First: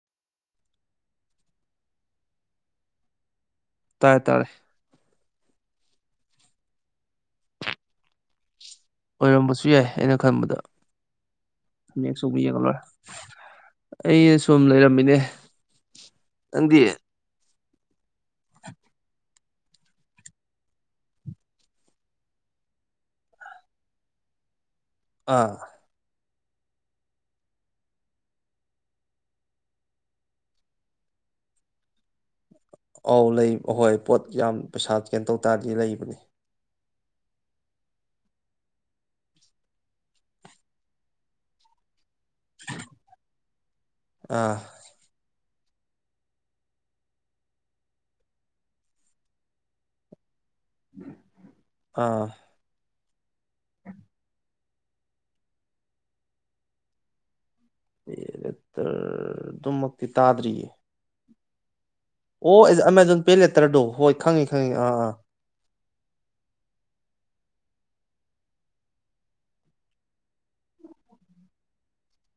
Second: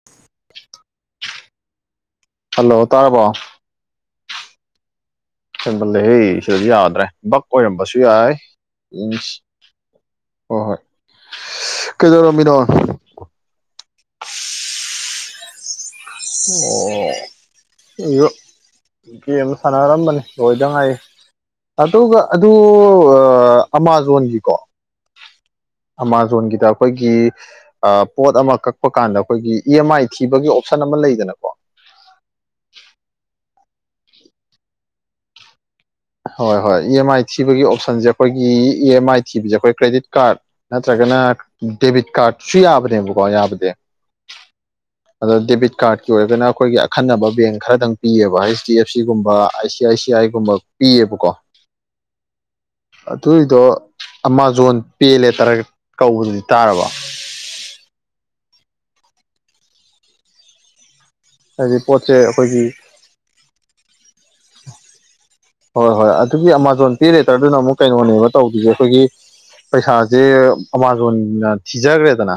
[inaudible] hello ꯇꯥꯔꯕꯣ ꯇꯥꯔꯦ ꯇꯥꯔꯦ ꯍꯦꯟꯃꯜꯂꯦꯍꯦ ꯁꯤꯗꯗꯤ ꯌꯥꯗ꯭ꯔꯦ ꯕꯛ ꯑꯣꯏꯔꯝꯕꯁꯨ ꯌꯥꯏ ꯏꯁ ꯑꯣꯏꯔꯝꯕꯁꯨ ꯌꯥꯏ ꯑꯩꯅ ꯈꯟꯕꯗ ꯍꯣꯏ ꯍꯣꯏ ꯀꯩꯗꯧꯔꯝꯃꯤꯅꯣ ꯑꯩꯁꯦ ꯁꯨꯝ ꯂꯩꯔꯝꯃꯤꯅꯦ ꯑꯣ ꯅꯪꯗꯤ [unintelligible] ꯒꯦꯝ ꯁꯥꯟꯅꯔꯝꯕꯅꯦ ꯂꯣꯏꯗ ꯉꯥꯏꯔꯦ ꯑꯗꯨꯒ ꯑꯗꯨ ꯑꯃꯥꯥꯖꯣꯟꯒꯤꯀꯣ ꯑꯥ ꯑꯃꯥꯖꯣꯟꯒꯤꯗ ꯑꯩꯈꯣꯏꯒꯤ ꯑ ꯄꯣꯠ ꯑꯃ ꯀꯛꯄ ꯀꯥꯟꯗ ꯑꯩꯈꯣꯏꯒꯤ ꯏ ꯑꯦꯝ ꯑꯥꯏ ꯊꯤꯕꯒꯤ ꯑꯣꯞꯁꯟ ꯑꯃ ꯂꯩꯗꯅꯀꯣ ꯑꯧ ꯂꯩꯕ ꯍꯣꯏ ꯄꯣꯠ ꯌꯥꯝ ꯄꯩꯁꯥ ꯀꯩꯅꯣ ꯇꯧ ꯇꯥꯔꯗꯤ ꯂꯩꯕꯅꯦ ꯍꯣꯏ ꯍꯣꯏ ꯏ ꯑꯦꯝ ꯑꯥꯏ ꯊꯤꯕꯒꯤ ꯑꯣꯞꯁꯟꯁꯦ ꯑꯩꯈꯣꯏꯒꯤ ꯏ ꯑꯦꯝ ꯑꯥꯏ ꯊꯤꯕꯁꯦ ꯑꯩꯈꯣꯏ ꯀ꯭ꯔꯦꯗꯤꯠ ꯀꯥꯔꯠ ꯅꯠꯇ꯭ꯔꯒꯅ ꯗꯦꯕꯤꯠ ꯀꯥꯔꯠꯁꯨ ꯌꯥꯕꯅꯦꯕꯀꯣ ꯌꯥꯕꯗꯤ ꯑꯥ ꯑꯗꯣ ꯗꯦꯕꯤꯠ ꯀꯥꯔꯠꯀꯤ ꯑꯣꯏꯔꯒꯅ ꯑꯩꯈꯣꯏꯒꯤ ꯑꯈꯟꯅꯕ ꯕꯦꯡ ꯈꯔꯗꯪ ꯄꯤꯌꯦꯕ ꯍꯩꯁ ꯗꯤ ꯑꯦꯐ ꯁꯤꯒꯨꯝꯕ ꯑ ꯁꯤ ꯑꯥꯏ ꯁꯤ ꯑꯥꯏꯒꯨꯝꯕ ꯄꯤꯌꯦꯕꯀꯣ ꯑꯥ ꯑꯗꯨꯏꯗꯣ ꯑꯃꯥꯥꯖꯣꯟ ꯄꯦ ꯂꯦꯇꯔ ꯀꯧꯕꯗꯨꯗꯤ ꯇꯥꯔꯕꯣ ꯄꯦ ꯂꯦꯇꯔ ꯑꯗꯨꯃꯛꯇꯤ ꯇꯥꯗ꯭ꯔꯤꯌꯦ ꯍꯥꯏꯗꯤ ꯄꯣꯠꯁꯦ ꯑꯣ ꯑꯩꯈꯣꯏꯒꯤ ꯑꯩ ꯑꯃꯥꯖꯣꯟ ꯄꯦ ꯂꯦꯇꯔꯗꯣ ꯍꯣꯏ ꯈꯪꯉꯤ ꯈꯪꯉꯤ ꯑꯥ ꯑꯥ ꯍꯣꯏ ꯍꯣꯏ ꯑꯗꯨꯒꯤ ꯑꯃꯥꯃꯥꯖꯣꯟ ꯄꯦ ꯂꯦꯇꯔꯗꯨꯅ ꯑꯃꯨꯛ ꯀꯩꯅꯣꯅꯦꯕ ꯇꯧꯗꯣꯏꯁꯦ ꯑꯩꯈꯣꯏꯒꯤ ꯄꯩꯁꯥꯁꯦ ꯑꯝꯃꯥꯖꯣꯟꯅ ꯊꯤꯖꯈ꯭ꯔꯦꯗꯅ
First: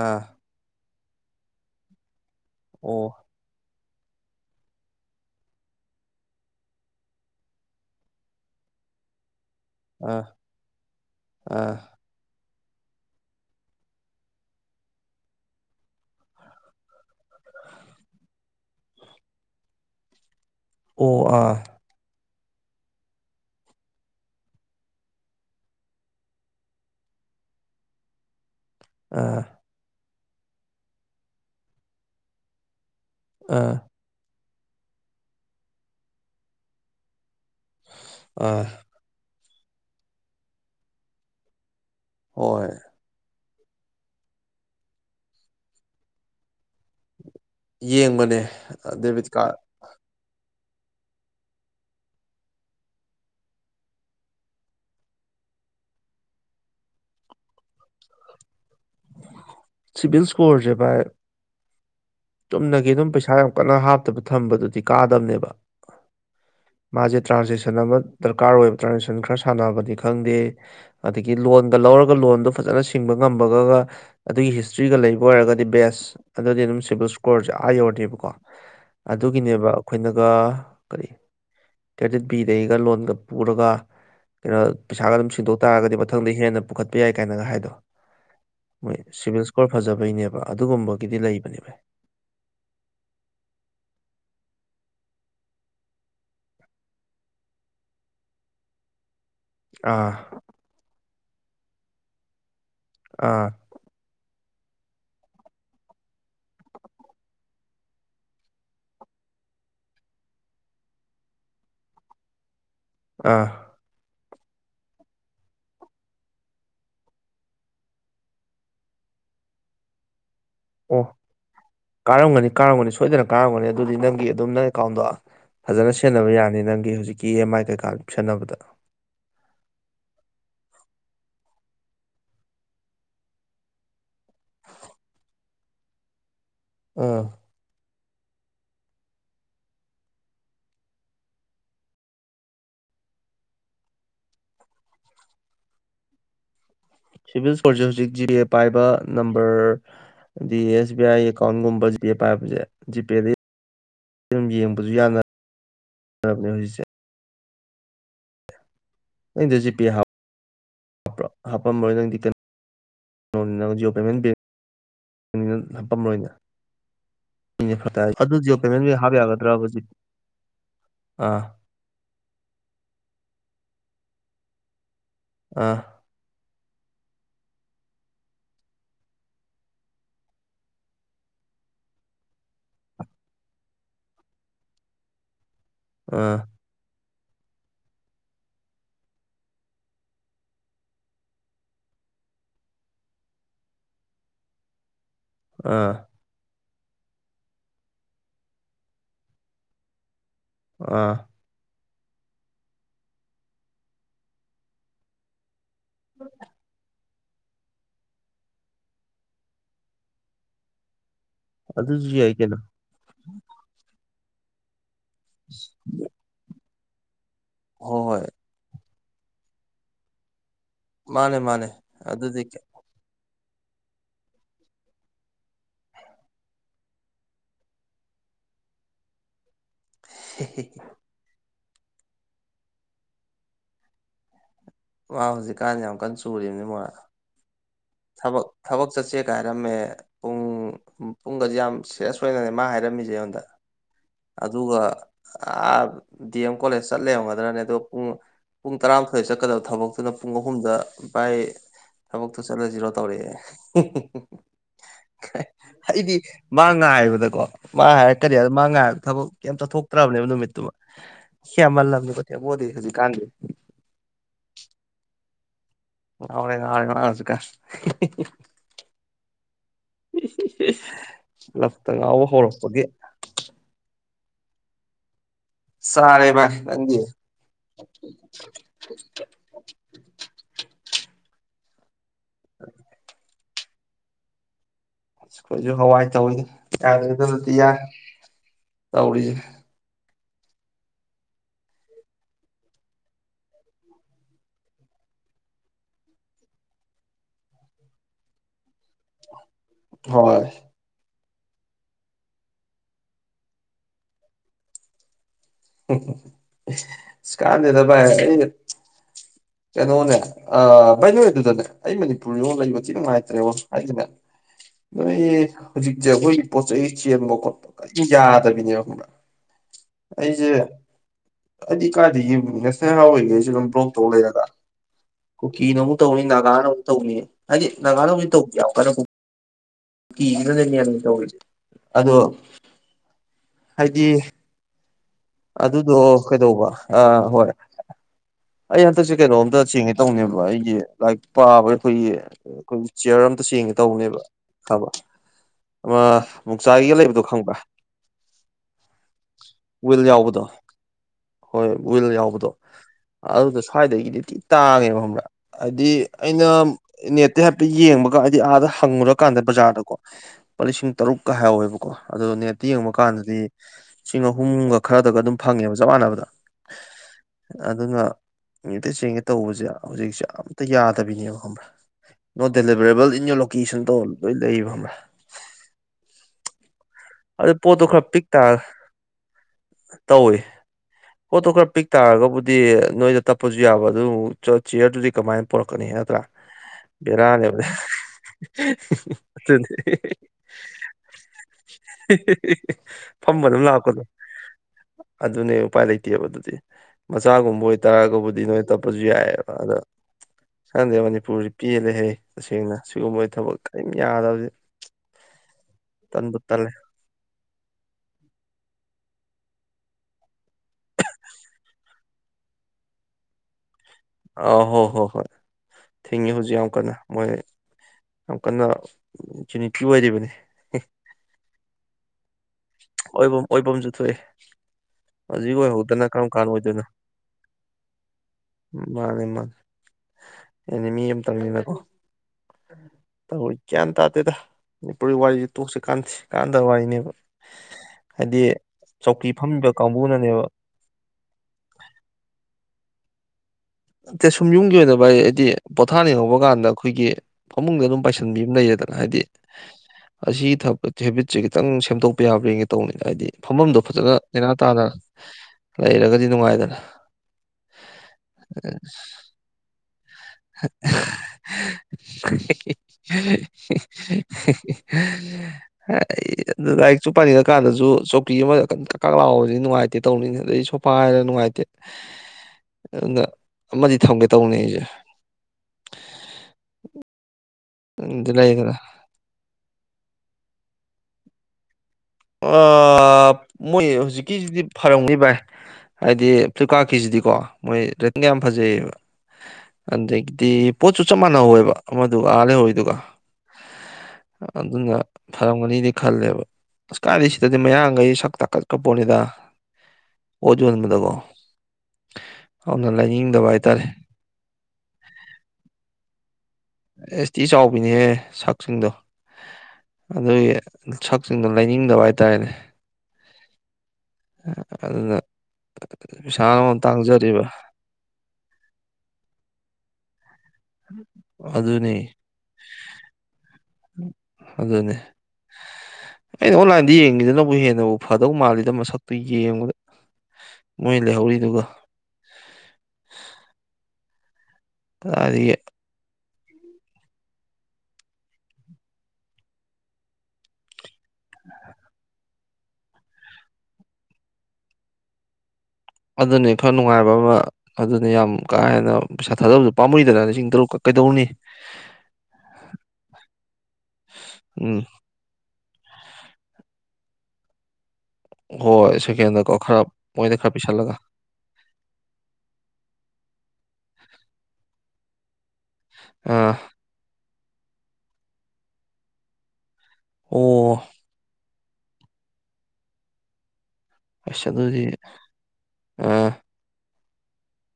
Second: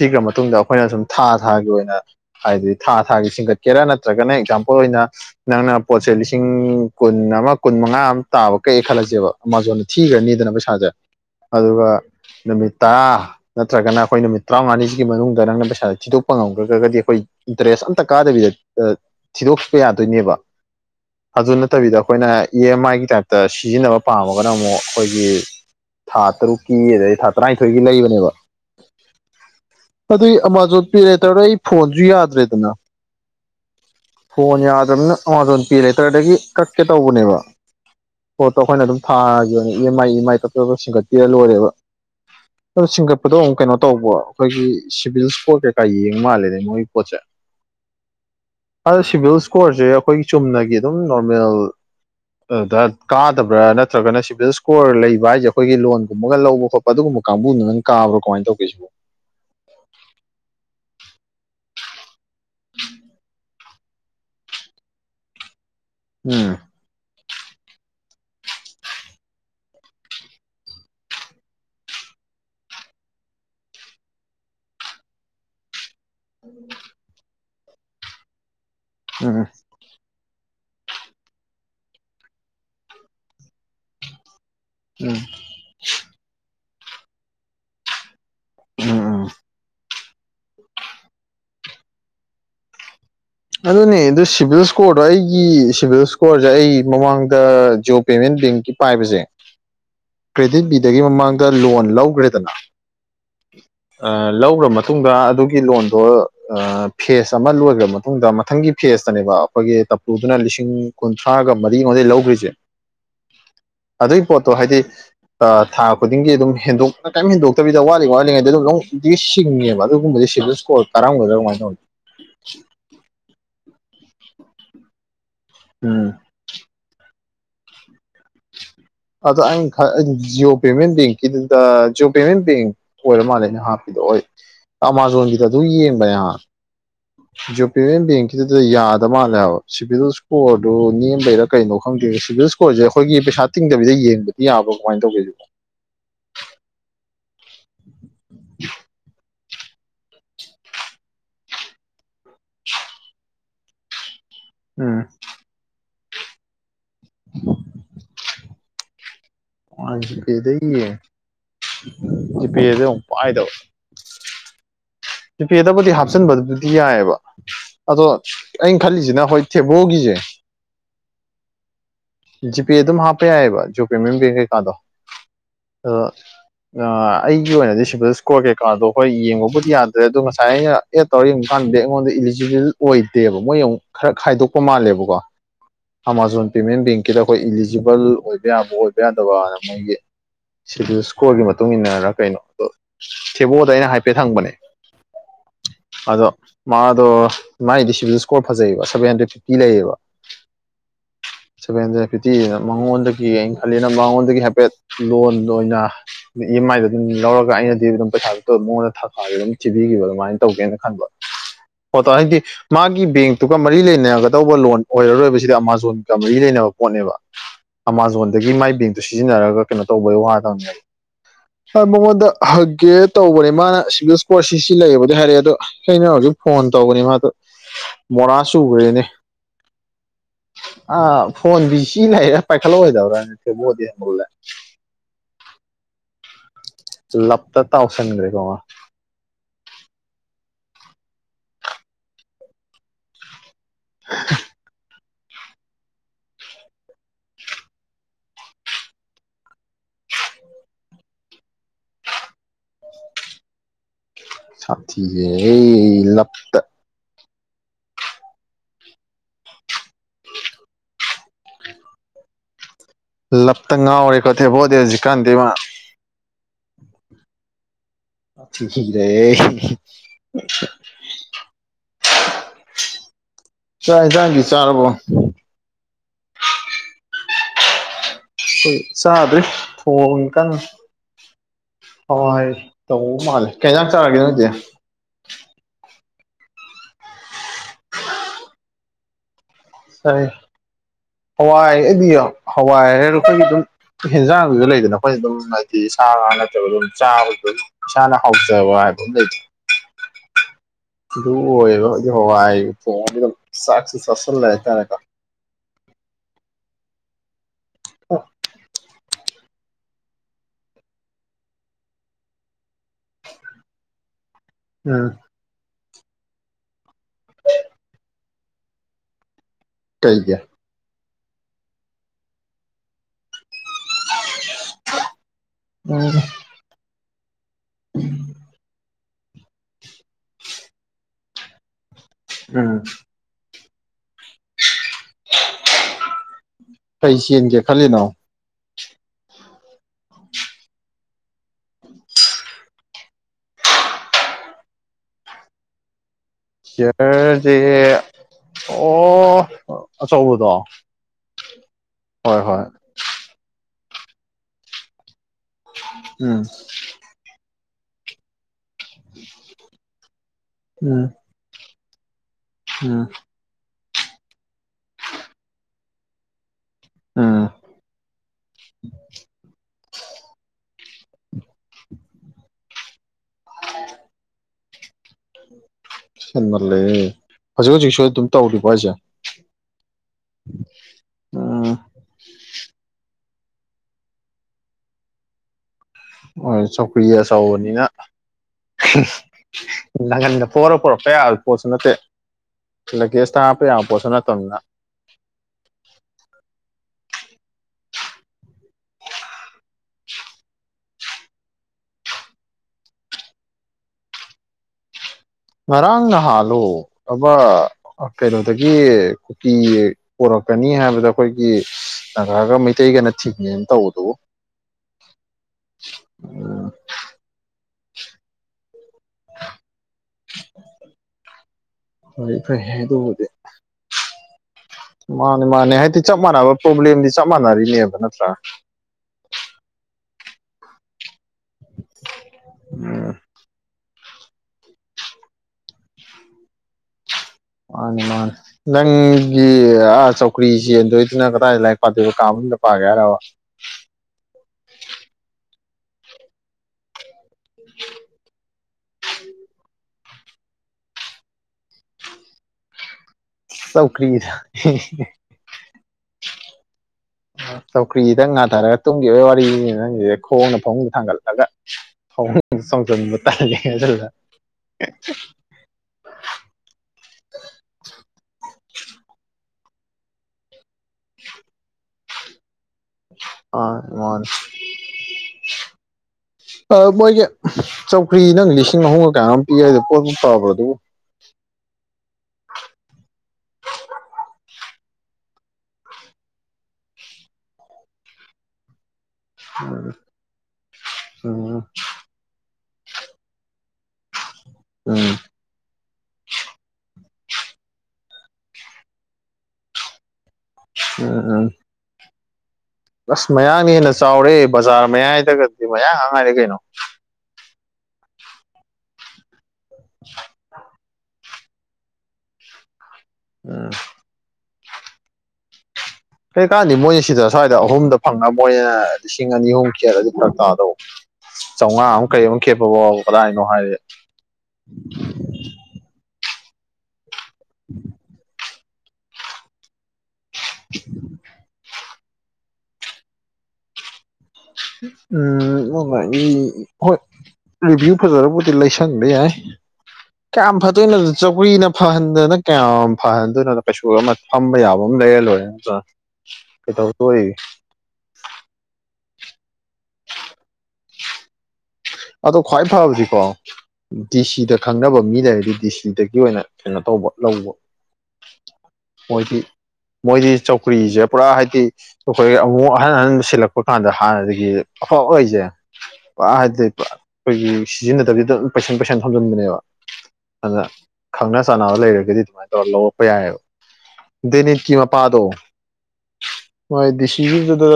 ꯑꯥ ꯃꯇꯨꯡꯗ ꯑꯩꯈꯣꯏꯅ ꯁꯨꯝ ꯊꯥ ꯊꯥꯒꯤ ꯑꯣꯏꯅ ꯍꯥꯏꯗꯤ ꯊꯥ ꯑꯥ ꯑꯣ ꯊꯥꯒꯤ ꯁꯤꯡꯒꯠ ꯀꯦꯔꯥ ꯅꯠꯇ꯭ꯔꯒꯅ ꯑꯦꯛꯖꯥꯝꯄꯜ ꯑꯣꯏꯅ ꯅꯪꯅ ꯄꯣꯠꯁꯦ ꯂꯤꯁꯤꯡ ꯀꯨꯟ ꯑꯃ ꯀꯨꯟ ꯃꯉꯥ ꯑꯃ ꯇꯥꯕ ꯀꯛꯑꯦ ꯈꯜꯂꯁꯦꯕ ꯑꯃꯥꯖꯣꯟꯅ ꯑꯥ ꯊꯤꯈ꯭ꯔꯅꯤꯗꯅ ꯄꯩꯁꯥꯁꯦ ꯑꯥ ꯑꯗꯨꯒ ꯅꯨꯃꯤꯠ ꯇꯔꯥ ꯅꯠꯇ꯭ꯔꯒꯅ ꯑꯩꯈꯣꯏ ꯅꯨꯃꯤꯠ ꯇꯔꯥꯃꯉꯥꯅꯤꯁꯤꯒꯤ ꯃꯅꯨꯡꯗ ꯅꯪꯅ ꯄꯩꯁꯥ ꯊꯤꯗꯣꯛꯄ ꯉꯝꯈ꯭ꯔꯒꯗꯤ ꯑꯩꯈꯣꯏ ꯏꯟꯇꯔꯦꯁ ꯑꯝꯇ ꯀꯥꯗꯕꯤꯗ ꯊꯤꯗꯣꯛꯄ ꯌꯥꯗꯣꯏꯅꯦꯕ ꯑꯣ ꯑꯗꯨ ꯑꯥ ꯅꯠꯇꯕꯤꯗ ꯑꯩꯈꯣꯏꯅ ꯏ ꯑꯦꯝ ꯑꯥꯏꯒꯤ ꯇꯥꯏꯞꯇ ꯁꯤꯖꯤꯟꯅꯕ ꯄꯥꯝꯃꯒꯅ ꯑꯃꯨꯛ ꯑꯩꯈꯣꯏꯒꯤ ꯊꯥ ꯇꯔꯨꯛꯀꯤ ꯑꯗꯩꯗꯤ ꯊꯥ ꯇꯔꯥꯅꯤꯊꯣꯏꯒꯤ ꯂꯩꯕꯅꯦꯕ ꯑꯥ ꯑꯗꯨꯏ ꯑꯃꯥꯖꯣꯟ ꯄꯦ ꯂꯦꯇꯔꯗꯣ ꯑꯩ ꯐꯣꯟꯁꯨ ꯌꯥꯗ꯭ꯔꯦꯗꯅ ꯑ ꯐꯣꯟ ꯌꯥꯗ꯭ꯔꯝꯅꯤꯅ ꯑꯃꯥꯥꯖꯣꯟ ꯄꯦ ꯂꯩꯇꯔꯗꯒꯤ ꯀꯛꯀꯦ ꯇꯧꯕꯅꯦꯕ ꯄꯣꯠꯇꯣ ꯑꯥ ꯑꯩꯈꯣꯏꯅ ꯑꯗꯨꯝ ꯊꯥꯒꯤ ꯑꯣꯏꯅ ꯏ ꯑꯦꯝ ꯑꯥꯏ ꯏ ꯑꯦ ꯃꯥꯏ ꯀꯛ ꯇꯛ ꯇꯛ ꯁꯤꯡꯒꯠꯄꯤꯔ ꯂꯣꯏꯔꯦꯕ ꯍꯣꯏ ꯑꯗꯣ ꯁꯤꯡꯒꯠꯄꯗꯣ ꯑꯃꯨꯛ ꯀꯩꯅꯣ ꯇꯧꯕ ꯑꯩꯈꯣꯏꯒꯤ ꯁꯤꯚꯤꯜ ꯁꯄꯣꯔꯠ ꯀꯩꯀꯥ ꯌꯦꯡ ꯃꯥꯜꯂꯦꯅꯦ ꯃꯣꯏꯒꯤ ꯄꯣꯠꯁꯦ ꯌꯦꯡꯕꯅꯦ ꯑꯗꯣ ꯗꯦꯕꯤꯠ ꯁꯤꯚꯤꯜ ꯀꯥꯔꯠ ꯏꯁꯀꯣꯔꯁꯦ ꯑꯩꯈꯣꯏꯒꯤ ꯆꯨꯝꯅꯒꯤ ꯑꯗꯨꯝ ꯅꯣꯔꯃꯦꯜ ꯑꯗꯨꯗ ꯀꯥꯗꯕ꯭ꯔꯥ ꯅꯠꯇ꯭ꯔꯒꯅ ꯁꯤꯚꯤꯜ ꯏꯁ꯭ꯀꯣꯔ ꯂꯩꯕ ꯍꯥꯏꯁꯦ ꯑꯩꯈꯣꯏꯒꯤ ꯂꯣꯟꯒꯨꯝꯕꯒ ꯂꯧꯕ ꯈꯣꯠꯄ ꯑꯗꯨꯒꯨꯝꯕ ꯀꯥꯡꯕꯨꯅ ꯅꯪ ꯀꯥꯕ꯭ꯔꯣ ꯀꯃꯥꯏꯅ ꯇꯧꯒꯦꯁꯤꯕꯨ ꯁꯤꯚꯤꯜ ꯁ꯭ꯀꯣꯔꯁꯦꯕꯥꯏ ꯆꯨꯝꯅꯒꯤ ꯑꯗꯨꯝ ꯄꯩꯁꯥ ꯌꯥꯝ ꯀꯟꯅ ꯍꯥꯞꯇꯕ ꯊꯝꯕꯗꯨꯗꯤ ꯀꯥꯗꯕꯅꯦꯕ ꯎꯝ ꯃꯥꯁꯦ ꯇ꯭ꯔꯥꯟꯖꯦꯛꯁꯟ ꯑꯃ ꯗꯔꯀꯥꯔ ꯑꯣꯏꯕ ꯇ꯭ꯔꯥꯟꯖꯦꯛꯁꯟ ꯈꯔ ꯁꯥꯟꯅꯕꯅꯤ ꯈꯪꯗꯦ ꯑꯗꯒꯤ ꯂꯣꯟꯒ ꯂꯧꯔꯒ ꯂꯣꯟꯗꯣ ꯐꯖꯅ ꯁꯤꯡꯕ ꯉꯝꯕꯒꯒ ꯑꯗꯨꯒꯤ ꯍꯤꯁꯇ꯭ꯔꯤꯒ ꯂꯩꯕ ꯑꯣꯏꯔꯒꯗꯤ ꯕꯦꯁ ꯑꯗꯨꯗꯤ ꯑꯗꯨꯝ ꯁꯤꯚꯤꯜ ꯏꯁꯀꯣꯔꯁꯦ ꯑꯥ ꯌꯧꯔꯅꯦꯕꯀꯣ ꯎꯝ ꯑꯗꯨꯒꯤꯅꯦꯕ ꯑꯈꯣꯏꯅꯒ ꯀꯔꯤ ꯀ꯭ꯔꯦꯗꯤꯠ ꯕꯤꯗꯗꯒꯤꯒ ꯂꯣꯟꯒ ꯄꯨꯔꯒ ꯀꯩꯅꯣ ꯄꯩꯁꯥꯒ ꯎꯝ ꯑꯗꯨꯝ ꯁꯤꯟꯗꯣꯛ ꯇꯥꯔꯒꯗꯤ ꯃꯊꯪꯗ ꯍꯦ ꯍꯦꯟꯅ ꯄꯨꯈꯠꯄ ꯌꯥꯏ ꯀꯥꯏꯅꯒ ꯍꯥꯏꯗꯣ ꯃꯣꯏ ꯎꯝ ꯎꯝ ꯁꯤꯚꯤꯜ ꯏꯁꯀꯣꯔ ꯐꯖꯕꯩꯅꯦꯕ ꯑꯗꯨꯒꯨꯝꯕꯒꯤꯗꯤ ꯂꯩꯕꯅꯦꯕ ꯑꯗꯨꯅꯦ ꯑꯗꯨ ꯁꯤꯚꯤꯜ ꯏꯁꯀꯣꯔꯗꯣ ꯑꯩꯒꯤ ꯁꯤꯚꯤꯜ ꯏꯁꯀꯣꯔꯁꯦ ꯑꯩ ꯃꯃꯥꯡꯗ ꯖꯣ ꯄꯦꯃꯦꯟ ꯕꯦꯡꯀꯤ ꯄꯥꯏꯕꯁꯦ ꯑꯥ ꯀ꯭ꯔꯦꯗꯤꯠ ꯕꯤꯗꯒꯤ ꯃꯃꯥꯡꯗ ꯂꯣꯟ ꯂꯧꯒ꯭ꯔꯦꯗꯅ ꯑꯥ ꯂꯧꯈ꯭ꯔ ꯃꯇꯨꯡꯗ ꯑꯗꯨꯒꯤ ꯂꯣꯟꯗꯣ ꯐꯦꯁ ꯑꯃ ꯂꯣꯏꯈ꯭ꯔ ꯃꯇꯨꯡꯗ ꯃꯊꯪꯒꯤ ꯐꯦꯁꯇꯅꯦꯕ ꯑꯩꯈꯣꯏꯒꯤ ꯇꯝꯄꯨꯗꯨꯅ ꯂꯤꯁꯤꯡ ꯀꯨꯟꯊ꯭ꯔꯥꯒ ꯃꯔꯤ ꯑꯩꯉꯣꯟꯗꯩ ꯂꯧꯈ꯭ꯔꯤꯁꯦ ꯑꯥ ꯑꯗꯨꯒꯤ ꯄꯣꯠꯇꯣ ꯍꯥꯏꯗꯤ ꯊꯥ ꯈꯨꯗꯤꯡꯒꯤ ꯑꯗꯨꯝ ꯍꯦꯟꯗꯣꯛ ꯀꯩꯝ ꯍꯦꯟꯗꯣꯛꯇꯕꯤꯗ ꯋꯥꯠꯂꯤꯉꯩ ꯋꯥꯠꯂꯤꯉꯩꯗ ꯢꯁ ꯁꯤꯡꯉꯦꯕ ꯑꯗꯨꯒꯨꯝꯕꯗꯤ ꯁꯤꯚꯤꯜ ꯁꯀꯣꯔ ꯑꯣ ꯀꯔꯝꯒꯗꯥ ꯀꯃꯥꯏꯅ ꯇꯧꯅꯤ ꯀꯥꯔꯝꯒꯅꯤ ꯀꯥꯔꯝꯒꯅꯤ ꯁꯣꯏꯗꯅ ꯀꯥꯔꯝꯒꯅꯤ ꯑꯗꯨꯗꯤ ꯅꯪꯒꯤ ꯑꯗꯨꯝ ꯅꯪ ꯑꯦꯀꯥꯎꯟꯗꯣ ꯐꯖꯅ ꯎꯝ ꯁꯦꯟꯅꯕ ꯌꯥꯅꯤ ꯅꯪꯒꯤ ꯍꯧꯖꯤꯛꯀꯤ ꯏ ꯑꯦꯝ ꯑꯥꯏ ꯀꯩꯀꯥ ꯁꯦꯟꯅꯕꯗ ꯑ ꯗ ꯑꯩ ꯖꯤꯑꯣ ꯄꯦꯃꯦꯟ ꯕꯦꯡꯀꯤꯗ ꯖꯤꯑꯣ ꯄꯦꯃꯦꯟ ꯕꯦꯡ ꯑꯣꯏꯔ ꯃꯥꯜꯂꯦꯅꯦ ꯍꯥꯞꯄꯤꯗꯣ ꯍꯣꯢ ꯑꯃꯥꯃꯥꯖꯣꯟꯒꯤꯗ ꯑꯗꯨꯝ ꯌꯦꯡꯕꯅꯤ ꯍꯥ ꯑꯥ ꯄꯦꯃꯦꯟ ꯕꯦꯡꯀꯤꯗꯨꯗ ꯌꯥꯗ ꯃꯥꯜꯂꯦꯕ ꯁꯤꯚꯤꯜ ꯏꯁ꯭ꯀꯣꯔꯗꯨ ꯅꯦꯝꯕꯩꯔꯥ ꯀꯩꯅꯣ ꯈꯪꯗꯦ ꯁꯤꯚꯤꯜ ꯏꯁꯀꯣꯔꯁꯦ ꯑꯈꯣꯏꯒꯤ ꯄꯩꯁꯥ ꯇꯤꯡꯗꯕꯤꯗ ꯌꯦꯡꯕꯗꯤ ꯌꯥꯕ꯭ꯔꯣ ꯀꯃꯥꯏꯅ ꯇꯧꯒꯦ ꯁꯤꯚꯤꯜ ꯏꯁꯀꯣꯔꯁꯦ ꯍꯧꯖꯤꯛ ꯖꯤ ꯑꯦ ꯄꯥꯏꯕ ꯅꯝꯕꯔ ꯑ ꯑꯦꯁ ꯕꯤ ꯑꯥꯏ ꯑꯦꯀꯥꯎꯟꯒꯨꯝꯕ ꯖꯤ ꯄꯦ ꯄꯥꯏꯕꯁꯦ ꯖꯤꯄꯦꯗ ꯑꯗꯨꯝ ꯌꯦꯡꯕꯁꯨ ꯎꯝ ꯌꯥꯅꯔꯕꯅꯦ ꯍꯧꯖꯤꯛꯁꯦ ꯅꯪꯗꯤ ꯖꯤ ꯄꯦ ꯍꯥꯞ ꯖꯤ ꯄꯦ ꯗꯩ ꯌꯦꯡ ꯍꯥꯞꯄꯃꯣꯏ ꯅꯪꯗꯤ ꯅꯪ ꯖꯤ ꯑꯣ ꯄꯦꯃꯦꯟ [unintelligible] ꯖꯤ ꯄꯦ ꯕꯦꯡꯅꯤꯅ ꯗꯕꯨꯗꯤ ꯍꯥꯞꯄꯝꯃꯣꯏꯅꯦ ꯍꯥꯞꯆꯤꯟꯕꯗꯨꯗꯤ ꯌꯥꯏꯑꯦꯕ ꯃꯤꯅꯦ ꯐꯔꯛ ꯑꯗꯣ ꯇꯥꯏ ꯑꯗꯨ ꯖꯤꯑꯣ ꯑꯩꯅ ꯄꯦꯃꯦꯟ ꯕꯦꯡ ꯍꯥꯞ ꯈꯜꯂꯤꯁꯤꯅ ꯍꯣꯏ ꯌꯥꯒꯗ꯭ꯔꯕ ꯖꯤ ꯊꯦꯕꯣꯒꯤꯁꯦ [unintelligible] ꯑꯥ ꯖꯤꯄꯦ ꯑꯗꯨꯝ ꯍꯥꯞꯄ ꯌꯥꯏꯑꯦꯕ ꯖꯤ ꯑꯣ ꯄꯦꯃꯦꯟ ꯕꯦꯡ ꯀꯩꯀꯥꯗꯣ ꯑꯥ ꯑꯗ ꯑꯩꯒꯤ ꯑꯣꯏꯅꯗꯤ ꯁꯤꯚꯤꯜ ꯏꯁꯀꯣꯔ ꯀꯩꯀꯥꯗꯣ ꯍꯣꯢ ꯌꯦꯡꯕꯕꯨꯗꯤ ꯌꯥꯗ꯭ꯔꯦ ꯑꯗꯣ ꯉꯁꯥꯏ ꯑꯩꯅ ꯑꯦ ꯇꯧꯔ ꯌꯦꯡꯕ ꯀꯥꯟꯗꯗꯤ ꯑꯩꯉꯣꯟꯗ ꯏꯂꯤꯖꯤꯕꯜ ꯑꯣꯏꯗꯦꯕ ꯃꯣꯏ ꯑꯃꯨꯛ ꯈꯔ ꯈꯥꯏꯗꯣꯛꯄ ꯃꯥꯜꯂꯦꯕꯀꯣ ꯑꯥ ꯑꯥꯃꯥꯖꯣꯟ ꯄꯦꯃꯦꯟ ꯕꯦꯡ ꯀꯗ ꯑꯩ꯭ꯈꯣꯏ ꯏꯂꯤꯖꯤꯕꯜ ꯑꯣꯏꯕ ꯌꯥꯕ ꯑꯣꯏꯕ ꯌꯥꯗꯕꯅ ꯃꯣꯏꯒꯤ ꯁꯤꯚꯤꯜ ꯏꯁꯀꯣꯔꯒꯤ ꯃꯇꯨꯡ ꯏꯟꯅꯔ ꯀꯩꯅꯣ ꯑꯗꯣ ꯊꯦꯕꯣꯗ ꯑꯩꯅ ꯍꯥꯏꯐꯦꯠ ꯍꯪꯕꯅꯦ ꯑꯥ ꯑꯗꯣ ꯃꯥꯗꯣ ꯃꯥꯒꯤꯗꯤ ꯁꯤꯚꯤꯜ ꯁ꯭ꯀꯣꯔ ꯐꯖꯩꯑꯕ ꯁꯕꯦꯟ ꯍꯟꯗ꯭ꯔꯦꯠ ꯐꯤꯞꯇꯤ ꯂꯩꯌꯦꯕ ꯑꯥ ꯁꯚꯦꯟ ꯍꯟꯗ꯭ꯔꯦꯗ ꯐꯤꯞꯇꯤ ꯃꯉꯣꯟꯗꯒꯤ ꯑꯩꯅ ꯈꯜꯂꯤꯅ ꯃꯉꯣꯟꯗꯒꯤ ꯍꯥꯏꯐꯦꯠ ꯂꯣꯟꯗ ꯑꯣꯏꯅ ꯏ ꯃꯥꯏ ꯑꯗꯨꯝ ꯂꯧꯔꯒ ꯑꯩꯅꯗꯤ ꯑꯗꯨꯝ ꯄꯩꯁꯥꯗꯨ ꯃꯉꯣꯟꯗ ꯊꯥ ꯊꯥ ꯒꯤ ꯊꯤꯕꯤꯈꯤꯕ ꯑꯗꯨꯃꯥꯏꯅ ꯇꯧꯒꯦꯅ ꯈꯟꯕ ꯑꯣ ꯇ ꯑꯗꯨꯁꯨ ꯌꯥꯏ ꯍꯥꯏꯗꯤ ꯀꯩꯅꯣ ꯃꯥꯒꯤ ꯕꯦꯡꯇꯨꯒ ꯃꯔꯤ ꯂꯩꯅꯒꯗꯧꯕ ꯂꯣꯟ ꯑꯣꯏꯔꯔꯣꯏꯕꯁꯤꯗꯤ ꯑꯃꯥꯖꯣꯟꯒ ꯃꯔꯤ ꯂꯩꯅꯕ ꯄꯣꯠꯅꯦꯕ ꯍꯣꯏ ꯍꯣꯏ ꯑꯃꯥꯖꯣꯟꯗꯒꯤ ꯃꯥꯏ ꯕꯦꯡ ꯑꯗꯨ ꯁꯤꯖꯤꯟꯅꯔꯒ ꯀꯩꯅꯣ ꯇꯧꯕꯩ ꯋꯥ ꯇꯅꯦ ꯃꯥꯅꯦ ꯃꯥꯅꯦ ꯃꯉꯣꯟꯗ ꯑꯗꯨꯗꯤ ꯍꯒꯦꯠ ꯇꯧꯕꯅꯦ ꯃꯥꯅ ꯁꯤꯚꯤꯜ ꯏꯁꯀꯣꯔꯁꯁꯤ ꯁꯤ ꯂꯩꯕꯗꯤ ꯍꯥꯏꯔꯛꯑꯦꯗꯣ ꯑꯩꯅ ꯍꯧꯖꯤꯛ ꯐꯣꯟ ꯇꯧꯕꯅꯦ ꯃꯥꯗꯣ ꯃꯣꯔꯥꯁꯨ ꯎꯈ꯭ꯔꯦꯅꯦ [inaudible] ꯑ ꯐꯣꯟꯗꯤ ꯁꯤ ꯂꯩꯔ ꯄꯥꯏꯈꯠꯂꯛꯑꯣꯣꯏꯗꯕ꯭ꯔꯥꯅꯦ ꯊꯦꯕꯣꯗꯤ ꯍꯒꯨꯜꯂꯦ ꯃꯥ ꯍꯧꯖꯤꯛꯀꯥꯟ ꯌꯥꯝ ꯀꯟꯅ ꯆꯨꯔꯤꯕꯅꯤ ꯃꯣꯏ ꯆꯂꯞ ꯇꯁ ꯊꯕꯛ ꯊꯕꯛ ꯆꯠꯁꯦꯒ ꯍꯥꯏꯔꯝꯃꯦ ꯄꯨꯡ ꯄꯨꯡꯒꯁꯦ ꯌꯥꯝ ꯁꯦꯔꯁ ꯑꯣꯏꯅꯅꯦ ꯃꯥ ꯍꯥꯏꯔꯝꯃꯤꯁꯦ ꯑꯩꯉꯣꯟꯗ ꯑꯗꯨꯒ ꯗꯤ ꯑꯦꯝ ꯀꯣꯂꯦꯖ ꯆꯠꯂꯔꯝꯒꯗ꯭ꯔꯅꯦ ꯑꯗꯣ ꯄꯨꯡ ꯄꯨꯡ ꯇꯔꯥꯃꯥꯊꯣꯏ ꯆꯠꯀꯗꯕ ꯊꯕꯛꯇꯨꯅ ꯄꯨꯡ ꯑꯍꯨꯝꯗ ꯚꯥꯏ ꯊꯕꯛꯇ ꯆꯠꯂꯁꯤꯖꯤꯔꯣ ꯇꯧꯔꯛꯑꯦ ꯁꯊꯤꯔꯦ ꯑꯩꯗꯤ ꯂꯞꯇ ꯃꯥ ꯉꯥꯏꯕꯗꯀꯣ ꯃꯥ ꯍꯥꯏꯔꯛꯀꯗꯤ ꯑꯗ ꯃꯥ ꯉꯥꯏꯕ ꯊꯕꯛ ꯀꯩ ꯆꯠꯊꯣꯛꯇ꯭ꯔꯕꯅꯦꯕ ꯅꯨꯃꯤꯠꯇꯨꯃ ꯀꯌꯥ ꯃꯜꯂ ꯄꯊ ꯃꯣꯗꯤ ꯍꯧꯖꯤ ꯀꯥꯟꯗ ꯦꯇ ꯉꯥꯎꯔꯦ ꯈꯣꯠꯦꯕꯣꯗꯤ ꯍꯧꯖꯤꯛꯀꯥꯟꯗꯤ ꯃꯥ ꯅꯦꯔꯅ ꯍꯧꯖꯀ [unintelligible] ꯂꯞ ꯇꯪ ꯑ ꯍꯧꯔꯄꯒꯤ ꯆ ꯍꯟꯁꯥꯡꯒꯤ ꯆꯥꯔꯕꯣ ꯁꯔꯦ ꯃꯥꯥꯏ ꯅꯗꯤ ꯍꯣꯏ ꯆꯗ꯭ꯔꯦ ꯍꯣꯡ ꯀꯟꯅ ꯍꯋꯥ ꯇꯧꯕ ꯃꯥꯜꯂꯦ ꯀꯩꯗꯥꯛ ꯆꯥꯔꯒꯦ ꯑꯗꯨꯗꯤ ꯑꯩꯈꯣꯏꯁꯨ ꯍꯋꯥꯏ ꯇꯧꯋꯤ ꯌꯥꯗ꯭ꯔꯦꯗ ꯑꯗꯨꯗꯤ ꯌꯥ ꯇꯧꯔꯤꯁꯦ ꯁ ꯍꯋꯥꯏ ꯑꯩꯗꯤ ꯍꯋꯥꯏꯔ ꯑꯩꯈꯣꯏꯒꯤ ꯑꯗꯨꯝ ꯍꯦꯟꯖꯥꯡꯒꯤꯁꯨ ꯂꯩꯗꯅ ꯑꯩꯈꯣꯏꯅ ꯑꯗꯨꯝ ꯍꯥꯏꯗꯤ ꯁꯥ ꯉꯥ ꯅꯠꯇ꯭ꯔꯒ ꯑꯗꯨꯝ ꯆꯥꯕ ꯏꯁꯥꯅ ꯑꯥꯎꯖꯕꯕ ꯂꯩ ꯍꯣꯏ ꯑꯗꯨꯨ ꯑꯣꯏꯔꯣ ꯍꯥꯏꯗꯤ ꯍꯋꯥꯏ ꯊꯣꯡ ꯑꯗꯨꯝ ꯆꯥꯛꯁꯨꯦ ꯆꯥꯁꯤꯜꯂꯦ ꯍꯥꯏꯇꯥꯔꯦꯀꯣ ꯁꯀꯥꯟꯗꯦꯗꯚꯥꯏ ꯀꯩꯅꯣꯅꯦ ꯑ ꯚꯥꯏ ꯅꯣꯏ ꯑꯗꯨꯗꯅꯦ ꯑꯩ ꯃꯅꯤꯄꯨꯔꯤꯔꯣ ꯂꯩꯕꯗꯤ ꯅꯨꯡꯉꯥꯏꯇ꯭ꯔꯦꯕꯣ ꯍꯥꯏꯁꯤꯅꯦ ꯎꯝ ꯅꯣꯏ ꯍꯧꯖꯤꯛꯁꯦ ꯑꯩꯈꯣꯏ ꯄꯣꯠ ꯆꯩꯩ ꯆꯦꯟꯕ ꯈꯣꯠꯄ ꯀꯔꯤ ꯌꯥꯗꯕꯤꯅꯦꯕ ꯈꯪꯕ ꯀꯩꯒꯤ ꯑꯩꯁꯦ ꯑꯩꯗꯤ ꯀꯥꯗ ꯌꯦꯡꯕ ꯅꯦꯁꯅꯦꯜ ꯍꯥꯏꯋꯦꯒꯩꯁꯁꯨ ꯑꯗꯨꯝ ꯕ꯭ꯂꯣꯛ ꯇꯧ ꯂꯩꯔꯦ [inaudible] ꯀꯨꯀꯤꯅ ꯑꯃꯨꯛꯧꯅꯤ ꯎꯝ ꯅꯥꯒꯥꯅ ꯑꯃꯨꯛ ꯇꯧꯅꯤ ꯍꯥꯏꯗꯤ ꯅꯥꯒꯥ ꯂꯣꯗ ꯇꯧꯕ ꯌꯥꯝ ꯀꯟꯅ ꯀꯤꯗꯅꯅꯦꯅꯦ ꯇꯧꯔꯤꯁꯦ ꯑꯗꯣ ꯎꯝ ꯍꯥꯏꯗꯤ ꯑꯗꯨꯗꯣ ꯀꯩꯗꯧꯕ ꯀꯩ ꯑꯥ ꯍꯣꯏ ꯆꯦꯟꯒꯦ ꯈꯜꯂꯤꯅꯣ ꯑꯩ ꯍꯟꯗꯛꯁꯦ ꯀꯩꯅꯣꯝꯇ ꯆꯦꯡꯉꯦ ꯇꯧꯅꯦꯕ ꯑꯩꯒꯤ ꯂꯥꯏꯔꯤꯛ ꯄꯥꯕ ꯑꯩꯈꯣꯏꯒꯤ ꯑꯩꯈꯣꯏꯒꯤ ꯆꯤꯌꯔ ꯑꯝꯇ ꯌꯦꯡꯉꯦ ꯇꯧꯕꯅꯦꯕ ꯊꯕ ꯑꯃ ꯃꯨꯛꯆꯥꯏꯒꯤꯒ ꯂꯩꯕꯗꯣ ꯈꯪꯕ꯭ꯔꯥ ꯁꯤꯌꯔꯁꯦ ꯑꯣ ꯋꯤꯜ ꯌꯥꯎꯕꯗꯣ ꯑꯆꯧꯕꯗꯣ ꯍꯣꯏ ꯋꯤꯜ ꯍꯣꯏ ꯌꯥꯎꯕꯗꯣ ꯍꯣꯏ ꯑꯗꯨꯗ ꯁ꯭ꯋꯥꯏꯗꯒꯤꯗꯤꯗꯤ ꯇꯥꯡꯉꯦꯕ ꯈꯕ꯭ꯔꯥ ꯍꯥꯏꯗꯤ ꯎꯝ ꯑꯩꯅ ꯅꯦꯠꯇ ꯍꯥꯏꯐꯦꯠ ꯌꯦꯡꯕꯒ ꯍꯥꯏꯗꯤ ꯑꯥꯗ ꯐꯪꯉꯨꯔꯀꯥꯟꯗ ꯕꯖꯥꯔꯗꯀꯣ ꯂꯨꯄꯥ ꯂꯤꯁꯤꯡ ꯎꯝ ꯇꯔꯨꯛꯀ ꯍꯥꯏꯍꯋꯦꯕꯀꯣ ꯑꯗꯨ ꯅꯦꯠꯇ ꯌꯦꯡꯕ ꯎꯝ ꯀꯥꯟꯗꯗꯤ ꯂꯤꯁꯤꯡ ꯑꯍꯨꯝꯒ ꯈꯔꯗꯒ ꯑꯗꯨꯝ ꯐꯪꯉꯦꯕ ꯆꯞ ꯃꯥꯟꯅꯕꯗ ꯎꯝ ꯑꯗꯨꯅ ꯃꯇꯩ ꯆꯦꯡꯒꯦ ꯇꯧꯕꯁꯦ ꯍꯧꯖꯤꯛꯁꯦ ꯌꯥꯝ ꯑꯝ ꯌꯥꯗꯕꯤꯅꯦꯕ ꯈꯪꯕ꯭ꯔꯥ not deliverable in your location ꯇꯣ ꯂꯣꯏ ꯂꯩꯌꯦꯕ ꯈꯪꯕ꯭ꯔꯥ ꯁꯦꯟꯃꯜꯂꯦ ꯑꯗꯨ ꯍꯧꯖꯤꯛ ꯄꯣꯠꯇꯣ ꯍꯧꯖꯤꯛꯁꯨ ꯑꯗꯨꯝ ꯇꯧꯔꯤꯕ ꯍꯥꯏꯁꯦ ꯇꯧꯋꯏ ꯄꯣꯠꯇꯣ ꯈꯔ ꯎꯝ ꯄꯤꯛ ꯇꯥꯔꯒꯕꯨꯗꯤ ꯅꯣꯏꯗ ꯇꯞꯄꯁꯨ ꯌꯥꯕ ꯑꯗꯨ ꯆꯤꯌꯔꯗꯨꯗꯤ ꯀꯃꯥꯏꯅ ꯄꯨꯔꯛꯀꯅꯤ ꯅꯠꯇ꯭ꯔꯥ ꯍꯣꯏ ꯆꯧꯀ꯭ꯔꯤ ꯕꯦꯔꯥꯜꯅꯦꯕ [inaudible] ꯑꯆꯧꯕꯅꯤꯅ ꯐꯣꯔꯣ ꯐꯣꯔꯣ ꯀꯌꯥ ꯄꯣꯠꯁꯨ ꯅꯠꯇꯦ ꯂꯒꯦꯖ ꯐꯝꯕ ꯑꯗꯨꯝ ꯇꯔꯥꯄ ꯌꯥ ꯂꯥꯛꯄꯗꯣ ꯄꯣꯠꯁꯨ ꯅꯠꯇꯕꯅꯤꯅ ꯑꯗꯨꯅꯦ ꯎꯄꯥꯏ ꯂꯩꯇꯦꯑꯕ ꯑꯗꯨꯗꯤ ꯃꯆꯥꯒꯨꯝꯕ ꯑꯣꯏꯇꯥꯔꯒꯕꯨꯗꯤ ꯅꯣꯏ ꯇꯞꯄꯁꯨ ꯌꯥꯏꯑꯕ ꯑꯗ ꯈꯟꯗꯦ ꯃꯅꯤꯄꯨꯔꯁꯤ ꯄꯦꯜꯂꯦ ꯍꯩ ꯇꯁꯦꯡꯅ ꯁꯤꯒꯨꯝꯕꯒꯤ ꯊꯕꯛ ꯀꯔꯤꯝ ꯌꯥꯗꯕꯁꯦ ꯉꯔꯥꯡ ꯇꯟꯕꯨ ꯅꯍꯂꯣ ꯇꯜꯂꯦ ꯑꯃꯥ ꯀꯩꯅꯣꯗꯒꯤ ꯀꯨꯀꯤ ꯄꯣꯔꯛꯀꯅꯤ ꯍꯥꯏꯕꯗꯣ ꯑꯩꯈꯣꯏꯒꯤ ꯅꯉꯑꯒ ꯃꯩꯇꯩꯒꯅ ꯊꯤꯡꯉꯦꯅ ꯇꯧꯕꯗꯨ ꯑꯥ ꯍꯣꯏ ꯍꯣꯏ ꯍꯣꯏ ꯊꯦꯡꯉ ꯍꯧꯖꯤꯛ ꯌꯥꯝ ꯀꯟꯅ ꯃꯣꯏ ꯌꯥꯝ ꯀꯟꯅ ꯎ ꯆꯅꯤ ꯀ ꯋꯥꯏꯗꯕꯅꯦ ꯍꯣꯏ ꯐꯔꯦ ꯍꯦ ꯑꯗꯨꯗꯤ ꯑꯣꯏꯐꯝꯁꯨ ꯊꯣꯛꯑꯏ ꯃꯥꯅꯦ ꯃꯥꯅꯦ ꯍꯥꯏꯗꯤ ꯆꯞ ꯃꯥꯟꯅꯕ ꯑꯣꯏꯗꯣꯏꯅꯣ ꯄ꯭ꯔꯣꯕ꯭ꯂꯦꯝꯗꯤ ꯆꯞ ꯃꯥꯟꯅꯔꯤꯅꯦꯕ ꯅꯠꯇ꯭ꯔꯥ ꯃꯥꯅꯦ ꯃꯥ ꯑꯦꯃꯤ ꯇꯪꯅꯤꯅꯀꯣ ꯎꯝ ꯇꯣꯏ ꯀ꯭ꯌꯥ ꯇꯥꯗꯦꯗ ꯄ ꯋꯥꯔꯤꯁꯤ ꯇꯣꯛꯁꯤ ꯀ ꯀꯥꯟꯊꯕ ꯋꯥꯔꯤꯅꯦꯕ ꯃꯥꯅꯦ ꯃꯥꯅꯦ ꯍꯥꯏꯗꯤ ꯆꯧꯀꯤ ꯅꯪꯒꯤ ꯐꯝꯃꯤꯕ ꯀꯥꯡꯕꯨꯅꯅꯦꯕ ꯆꯧꯀ꯭ꯔꯤꯁꯗꯣꯏ ꯅ ꯀꯗꯥ ꯂꯥꯏꯛ ꯀꯥꯗ ꯄꯥꯒꯔ ꯋꯥ ꯑ ꯁꯨꯝ ꯌꯨꯝꯒꯤ ꯑꯣꯏꯅ ꯚ ꯍꯥꯏꯗꯤ ꯄꯣꯊꯥ ꯌꯦꯡꯍꯧꯕ ꯀꯥꯟꯗ ꯑꯩꯈꯣꯏꯒꯤ ꯐꯃꯨꯡꯗ ꯑꯗꯨꯝ ꯄꯥꯏꯁꯟꯕꯤ ꯑꯃ ꯂꯩꯌꯦꯗꯅ ꯍꯥꯏꯗꯤ ꯑꯁꯤ ꯊ ꯍꯦꯕꯤꯠꯁꯦ ꯈꯤꯇꯪ ꯁꯦꯝꯗꯣꯛꯄ ꯌꯥꯕ꯭ꯔꯒ ꯇꯧꯕꯅꯤꯅ ꯍꯥꯏꯗꯤ ꯐꯝꯐꯝꯗꯣ ꯐꯖꯅ ꯆꯧꯀ꯭ꯔꯤꯗ ꯅꯦꯅꯥ ꯇꯥꯅ ꯂꯩꯔꯒꯗꯤ ꯅꯨꯡꯉꯥꯏꯗꯅ ꯆꯧꯀ꯭ꯔꯤꯗꯪ ꯉꯥꯊꯥꯔꯒ ꯇꯨꯡꯒꯤ ꯑꯣꯏ ꯋꯥꯔꯤꯅꯤ ꯅꯪꯒꯤ ꯈꯣꯡꯅ ꯐꯣꯡꯗ ꯊꯥꯡꯒꯠꯂꯒ [unintelligible] ꯁꯥꯎꯖꯟꯕ ꯇꯜꯂꯦ ꯍꯥꯏꯖꯜꯂꯦ ꯍ ꯑꯩ ꯂꯥꯏꯔꯤꯛꯁꯨ ꯄꯥꯅꯤꯡꯉ ꯀꯥꯟꯗꯁꯨ ꯆꯧꯀ꯭ꯔꯤ ꯑꯃ ꯀ ꯀꯥ ꯂꯥꯎꯕꯁꯤ ꯅꯨꯡꯉꯥꯏꯇꯦ ꯇꯧꯕꯅꯤ ꯑꯗꯩꯁꯨ ꯄꯥꯏꯔ ꯅꯨꯡꯉꯥꯏꯇꯦ ꯑꯗꯨ ꯑ ꯑꯃꯗꯤ ꯃꯥꯅꯦ ꯊꯝꯒꯦ ꯇꯧꯕꯅꯤ ꯑꯩꯁꯦ ꯃꯣꯏꯒꯤ ꯆꯧꯀ꯭ꯔꯤ ꯑꯗꯨ ꯅꯪ ꯂꯩꯗꯅ ꯂꯤꯁꯤꯡ ꯑꯍꯨꯝꯒ ꯀꯌꯥꯃ ꯏ ꯄꯣꯠ ꯇꯥꯕ꯭ꯔꯣ ꯑꯗꯨ ꯃꯣꯏ ꯍꯧꯖꯤꯛꯀꯤꯁꯤꯗꯤ ꯐꯔꯝꯒꯤ ꯚꯏ ꯍꯥꯏꯗꯤ ꯐ꯭ꯂꯤꯞꯀꯥꯔꯠꯀꯤꯁꯤꯗꯤꯀꯣ ꯃꯣꯏ ꯔꯦꯇꯤꯡ ꯌꯥꯝ ꯐꯖꯩꯌꯦꯕ ꯎꯝ ꯑꯗꯒꯤꯗꯤ ꯄꯣꯠꯁꯨ ꯆꯞ ꯎꯝ ꯃꯥꯟꯅꯍꯧꯌꯦꯕ ꯑꯃꯗꯨ ꯑꯥ ꯂꯩꯍꯣꯏꯗꯨꯒ ꯑꯗꯨꯅ ꯐꯔꯝꯒꯅꯤꯗꯤ ꯈꯜꯂꯦꯕ ꯑꯁꯀꯥꯗꯤ ꯁꯤꯗꯗꯤ ꯃꯌꯥꯡꯈꯩ ꯁꯛꯇꯛ ꯀꯠꯈꯄꯣꯅꯤꯗ ꯑꯣꯖꯦꯜ ꯃꯂꯕ ꯎꯝ ꯎꯝ ꯑꯁ ꯃꯌꯥꯡꯅ ꯍꯦꯟꯅ ꯆꯥꯎꯔꯦ ꯕꯖꯥꯔ ꯃꯌꯥꯏꯗꯒꯗꯤ ꯃꯌꯥꯡ ꯑꯉꯥꯏꯗ ꯀꯩꯅꯣ ꯑꯦꯁ ꯇꯤ ꯆꯥꯎꯕꯤꯅꯤꯍꯦ ꯁꯛꯁꯤꯡꯗꯣ ꯑꯗꯨꯒꯤ ꯁꯛꯁꯤꯡꯗꯣ ꯂꯩꯅꯤꯡꯗꯕ ꯍꯥꯏꯇꯥꯔꯦꯅꯦ ꯎꯝ ꯑꯗꯨꯅ ꯄꯩꯁꯥ ꯀꯩꯀꯥꯟꯗꯤ ꯑꯃ ꯃꯣꯏꯅ ꯁꯤꯗ ꯇꯥꯡꯖꯔꯤꯕ ꯁ꯭ꯋꯥꯏꯗ ꯑꯍꯨꯝꯗ ꯐꯪꯉꯒ ꯃꯣꯏꯅ ꯂꯤꯁꯤꯡ ꯑꯅꯤ ꯑꯍꯨꯝ ꯈꯦꯠꯗꯤ ꯈꯔ ꯇꯥꯗꯧꯕ ꯑꯗꯨꯅꯤ ꯆꯥꯝꯃꯉꯥ ꯑꯃꯨꯛ ꯀꯔꯤ ꯑꯃꯛ ꯈꯦꯠꯄꯕꯣ ꯀꯗꯥꯏꯅꯣ ꯍꯥꯏꯁ ꯑꯗꯨꯅꯦ ꯑꯩꯅ ꯑꯣꯟꯂꯥꯏꯟꯗ ꯌꯦꯡꯉꯤꯗꯅꯕꯨ ꯍꯦꯟꯅꯕꯨ ꯐꯗꯧ ꯃꯥꯜꯂꯤꯗ ꯃꯁꯛꯇꯨ ꯌꯦꯡꯕꯗ ꯃꯣꯏ ꯂꯩꯍꯧꯔꯤꯗꯨꯒ ꯎꯝ ꯀꯗꯥꯏꯗꯒꯤ [unintelligible] ꯍꫭꯏ ꯃꯤ ꯍꯣꯏ ꯔꯤꯚ꯭ꯌꯨ ꯐꯖꯔꯕꯨꯗꯤ ꯂꯩꯁꯟꯕ ꯌꯥꯏ ꯀꯌꯥꯝ ꯐꯗꫭꯏꯅꫭꯗ ꯆꯧꯀ꯭ꯔꯤꯅ ꯐꯍꯟꯗꯅ ꯀꯌꯥꯝ ꯐꯍꯟꯗꯣꯏꯅꯣꯗ ꯀꯩꯁꯨ ꯑꯃ ꯐꯝꯕ ꯌꯥꯕ ꯑꯃ ꯂꯩꯔꯂꯣꯏꯔꯦ ꯅꯠꯇꯔꯥ ꯑꯗꯨꯅꯤ ꯈꯔ ꯅꯨꯡꯉꯥꯏꯕ ꯑꯃ ꯑꯗꯨꯅꯤ ꯌꯥꯝ ꯀꯥ ꯍꯦꯟꯅ ꯄꯩꯁꯥ ꯊꯥꯗꯕꯁꯨ ꯄꯥꯝꯃꯨꯏꯗꯅ ꯂꯤꯁꯤꯡ ꯇꯔꯨꯛꯀ ꯀꯩꯗꯧꯔꯨꯅꯤ ꯑꯗꯣ ꯈ꯭ꯋꯥꯏ ꯐꯗꯤꯀꯣ ꯗꯤ ꯁꯤꯗ ꯎꯝ ꯈꯪꯅꯕ ꯃꯤ ꯂꯩꯔꯗꯤ ꯗꯤꯁꯤꯗꯒꯤ ꯗꯒꯤ ꯑꯣꯏꯅ ꯀꯩꯅꯣ ꯇꯧꯕ ꯂꯧꯕ ꯍꯣꯏ ꯃꯣꯏꯗꯤ ꯁꯦꯀꯦꯟꯗꯀꯣ ꯈꯔ ꯃꯣꯏꯗꯤ ꯃꯣꯏꯗ ꯈꯔ ꯄꯤꯁꯜꯂꯒ ꯆꯧꯀ꯭ꯔꯤꯁꯦ ꯄꯨꯔꯥ ꯍꯥꯏꯗꯤ ꯑꯩꯈꯣꯏ ꯑꯃꯨꯛ ꯑꯍꯟ ꯑꯍꯟꯕ ꯁꯤꯜꯂꯛꯄ ꯀꯥꯟꯗ ꯍꯥꯟꯅꯗꯒꯤ ꯑꯐꯕ ꯈꯩꯁꯦ ꯄꯔꯥ ꯑꯥ ꯍꯥꯏꯗꯤ ꯑꯩꯈꯣꯏꯒꯤ ꯁꯤꯖꯤꯟꯅꯗꯕꯤꯗ ꯄꯩꯁꯟ ꯄꯩꯁꯟ ꯊꯝꯖꯤꯟꯕꯅꯦꯕ ꯑꯗꯨꯗ ꯑꯣ ꯈꯪꯅ ꯆꯥꯟꯅꯕ ꯂꯩꯔꯒꯗꯤ ꯑꯗꯨꯃꯥꯏꯅ ꯇꯧꯔ ꯂꯧꯔꯛꯄ ꯌꯥꯏꯑ‌ꯦꯕ ꯑꯁ ꯗꯦꯅꯤꯠ ꯀꯤ ꯑꯗꯨꯗꯤ ꯃꯄꯥꯗꯣ ꯑꯥ ꯃꫭꯏ ꯗꯤꯁꯤ ꯒꯤꯗꯨꯗ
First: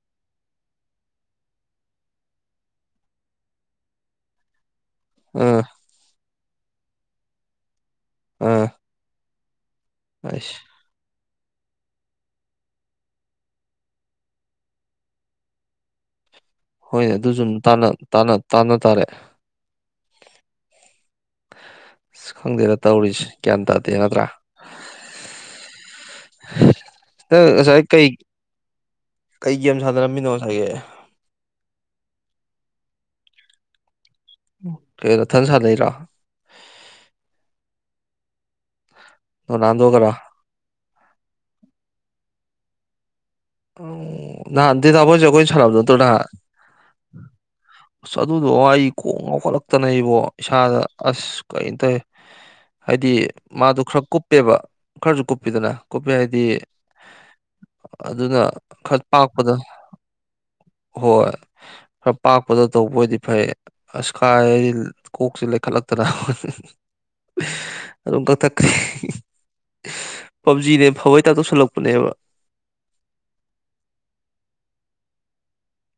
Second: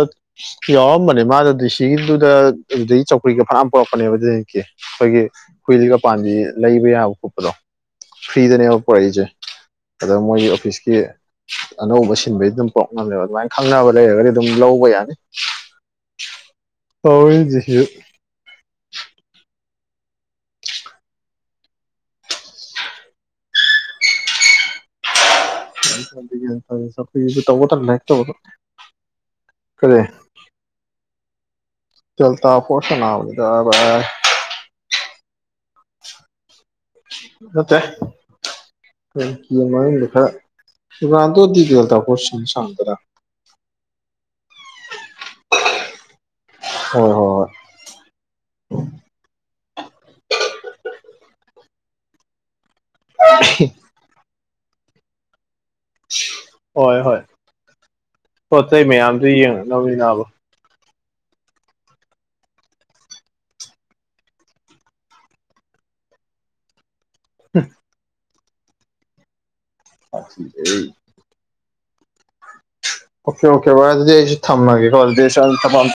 ꯌꯥꯎꯔꯝꯕꯅꯦ ꯃꯥꯗꯨ ꯗꯤ ꯁꯤꯒꯤꯗꯨꯗ ꯑꯗꯩ ꯆꯧꯀ꯭ꯔꯤꯒ ꯐꯅꯌꯥꯝ ꯄꯨꯔꯛꯄꯅꯦꯕ ꯗ‌ꯦꯅꯤꯠꯀꯤ ꯑꯩꯈꯣꯏꯒꯤ ꯑꯥ ꯑꯈꫭꯏꯁꯤ ꯄꯥꯟꯕꯤ ꯂꯩꯕ ꯌꯥꯕ ꯈꯣꯠꯄꯗꯣ ꯑꯥ ꯐ꯭ꯔꯤꯗꯅꯦꯕ ꯄꯨꯔꯛꯏꯁꯦ ꯑꯗꯣ ꯃꯣꯏꯒꯤ ꯑꯁ ꯑꯣꯐꯤꯁ ꯁꯤ ꯑꯅꯧꯕ ꯁꯤꯟꯕꯩ ꯑꯗꯨꯝ ꯄꯣꯔꯛꯅꯕꯅꯦ ꯑꯗꯨꯃꯥꯏꯅ ꯈꯪꯅꯕ ꯂꯩꯔꯒꯗꯤ ꯑꯗꯨꯝ ꯂꯧꯕ ꯌꯥꯅꯤ ꯍꯣꯏ ꯑꯗꯨꯁꯨ ꯇꯧꯔꯤꯁꯦ ꯑꯃꯨꯛ ꯇꯥꯟꯅ ꯇꯥꯟꯅ ꯇꯥꯟꯅ ꯇꯥꯔꯦ ꯑꯁ ꯈꯪꯗꯦꯗ ꯇꯧꯔꯤꯁꯦ ꯒ꯭ꯌꯥꯟ ꯇꯥꯗꯦ ꯅꯠꯇ꯭ꯔꯥ ꯆꯧꯀ꯭ꯔꯤꯕꯨ ꯅꯪ ꯇꯧꯕ ꯉꯁꯥꯏ ꯇꯜꯂꯦ ꯂꯥꯏꯔꯤꯛ ꯀꯩ ꯇꯧꯕꯗꯣ ꯀꯩ ꯒꯦꯝ ꯀꯔꯤ ꯁꯥꯟꯅꯔꯝꯃꯤꯅꯣ ꯑꯩ [unintelligible] ꯀꯩ ꯅꯊꯟ ꯁꯥꯟꯅꯩꯔꯣ ꯅꯠꯇꯦ ꯒ‌ꯦꯝ ꯃꯅꯨꯡꯗ ꯔꯣꯅꯥꯜꯗꯣꯒꯔꯣ ꯈꯔꯥ [unintelligible] [unintelligible] ꯍꫭꯏ ꯍꫭꯏ ꯍꫭꯏ ꯑꯁ ꯑꯗꯨꯗꯣ ꯑꯩ ꯀꯣꯛ ꯉꯥꯎꯈꯠꯂꯛꯇꯅ ꯏꯕꯣ ꯏꯁꯥꯗ ꯑꯁ ꯀꯩꯅꯣꯇꯧꯁ ꯍꯥꯏꯗꯤ ꯃꯥꯗꯣ ꯈꯔ ꯀꯨꯞꯄꯦꯕ ꯈꯔꯁꯨ ꯀꯨꯞꯄꯤꯗꯅ ꯀꯨꯞꯄꯦ ꯍꯥꯏꯗꯤ ꯍꯣꯏ ꯍꯣꯏ ꯑꯗꯨꯅ ꯄꯣꯠ ꯆꯩ ꯈꯔ ꯃꯌꯥꯝꯗꯨ ꯄꯥꯛꯄꯗ ꯌꯦꯡꯉꯛꯅꯕꯅꯤꯅꯕ ꯍꯣꯏ ꯈꯔ ꯄꯥꯛꯄꯗꯨ ꯇꯧꯕ ꯑꯣꯏꯗꯤ ꯐꯩ ꯑꯁ ꯀꯥꯏꯗꯩꯩ ꯀꯣꯛꯁꯤ ꯂꯩꯈꯠꯂꯛꯇꯅꯕ ꯑꯗꯨꯝ ꯀꯛꯊꯠꯈꯔꯦ ꯄꯥꯚꯖꯤꯅ ꯑꯩ ꯍꯦꯟꯅ ꯐꯥꯕꯩ ꯇꯥꯏꯞꯇ ꯇꯣꯛꯁꯤꯟꯂꯛꯄꯅꯦꯕ ꯑꯣꯀꯦ ꯑꯣꯀꯦ ꯕꯥꯏ ꯑꯗꯨꯗꯤ ꯑꯩꯁꯨ ꯊꯝꯃꯒꯦ ꯀꯣ ꯑꯗꯨꯗꯤ ꯁꯣꯝꯗ ꯊꯕꯛ ꯑꯃ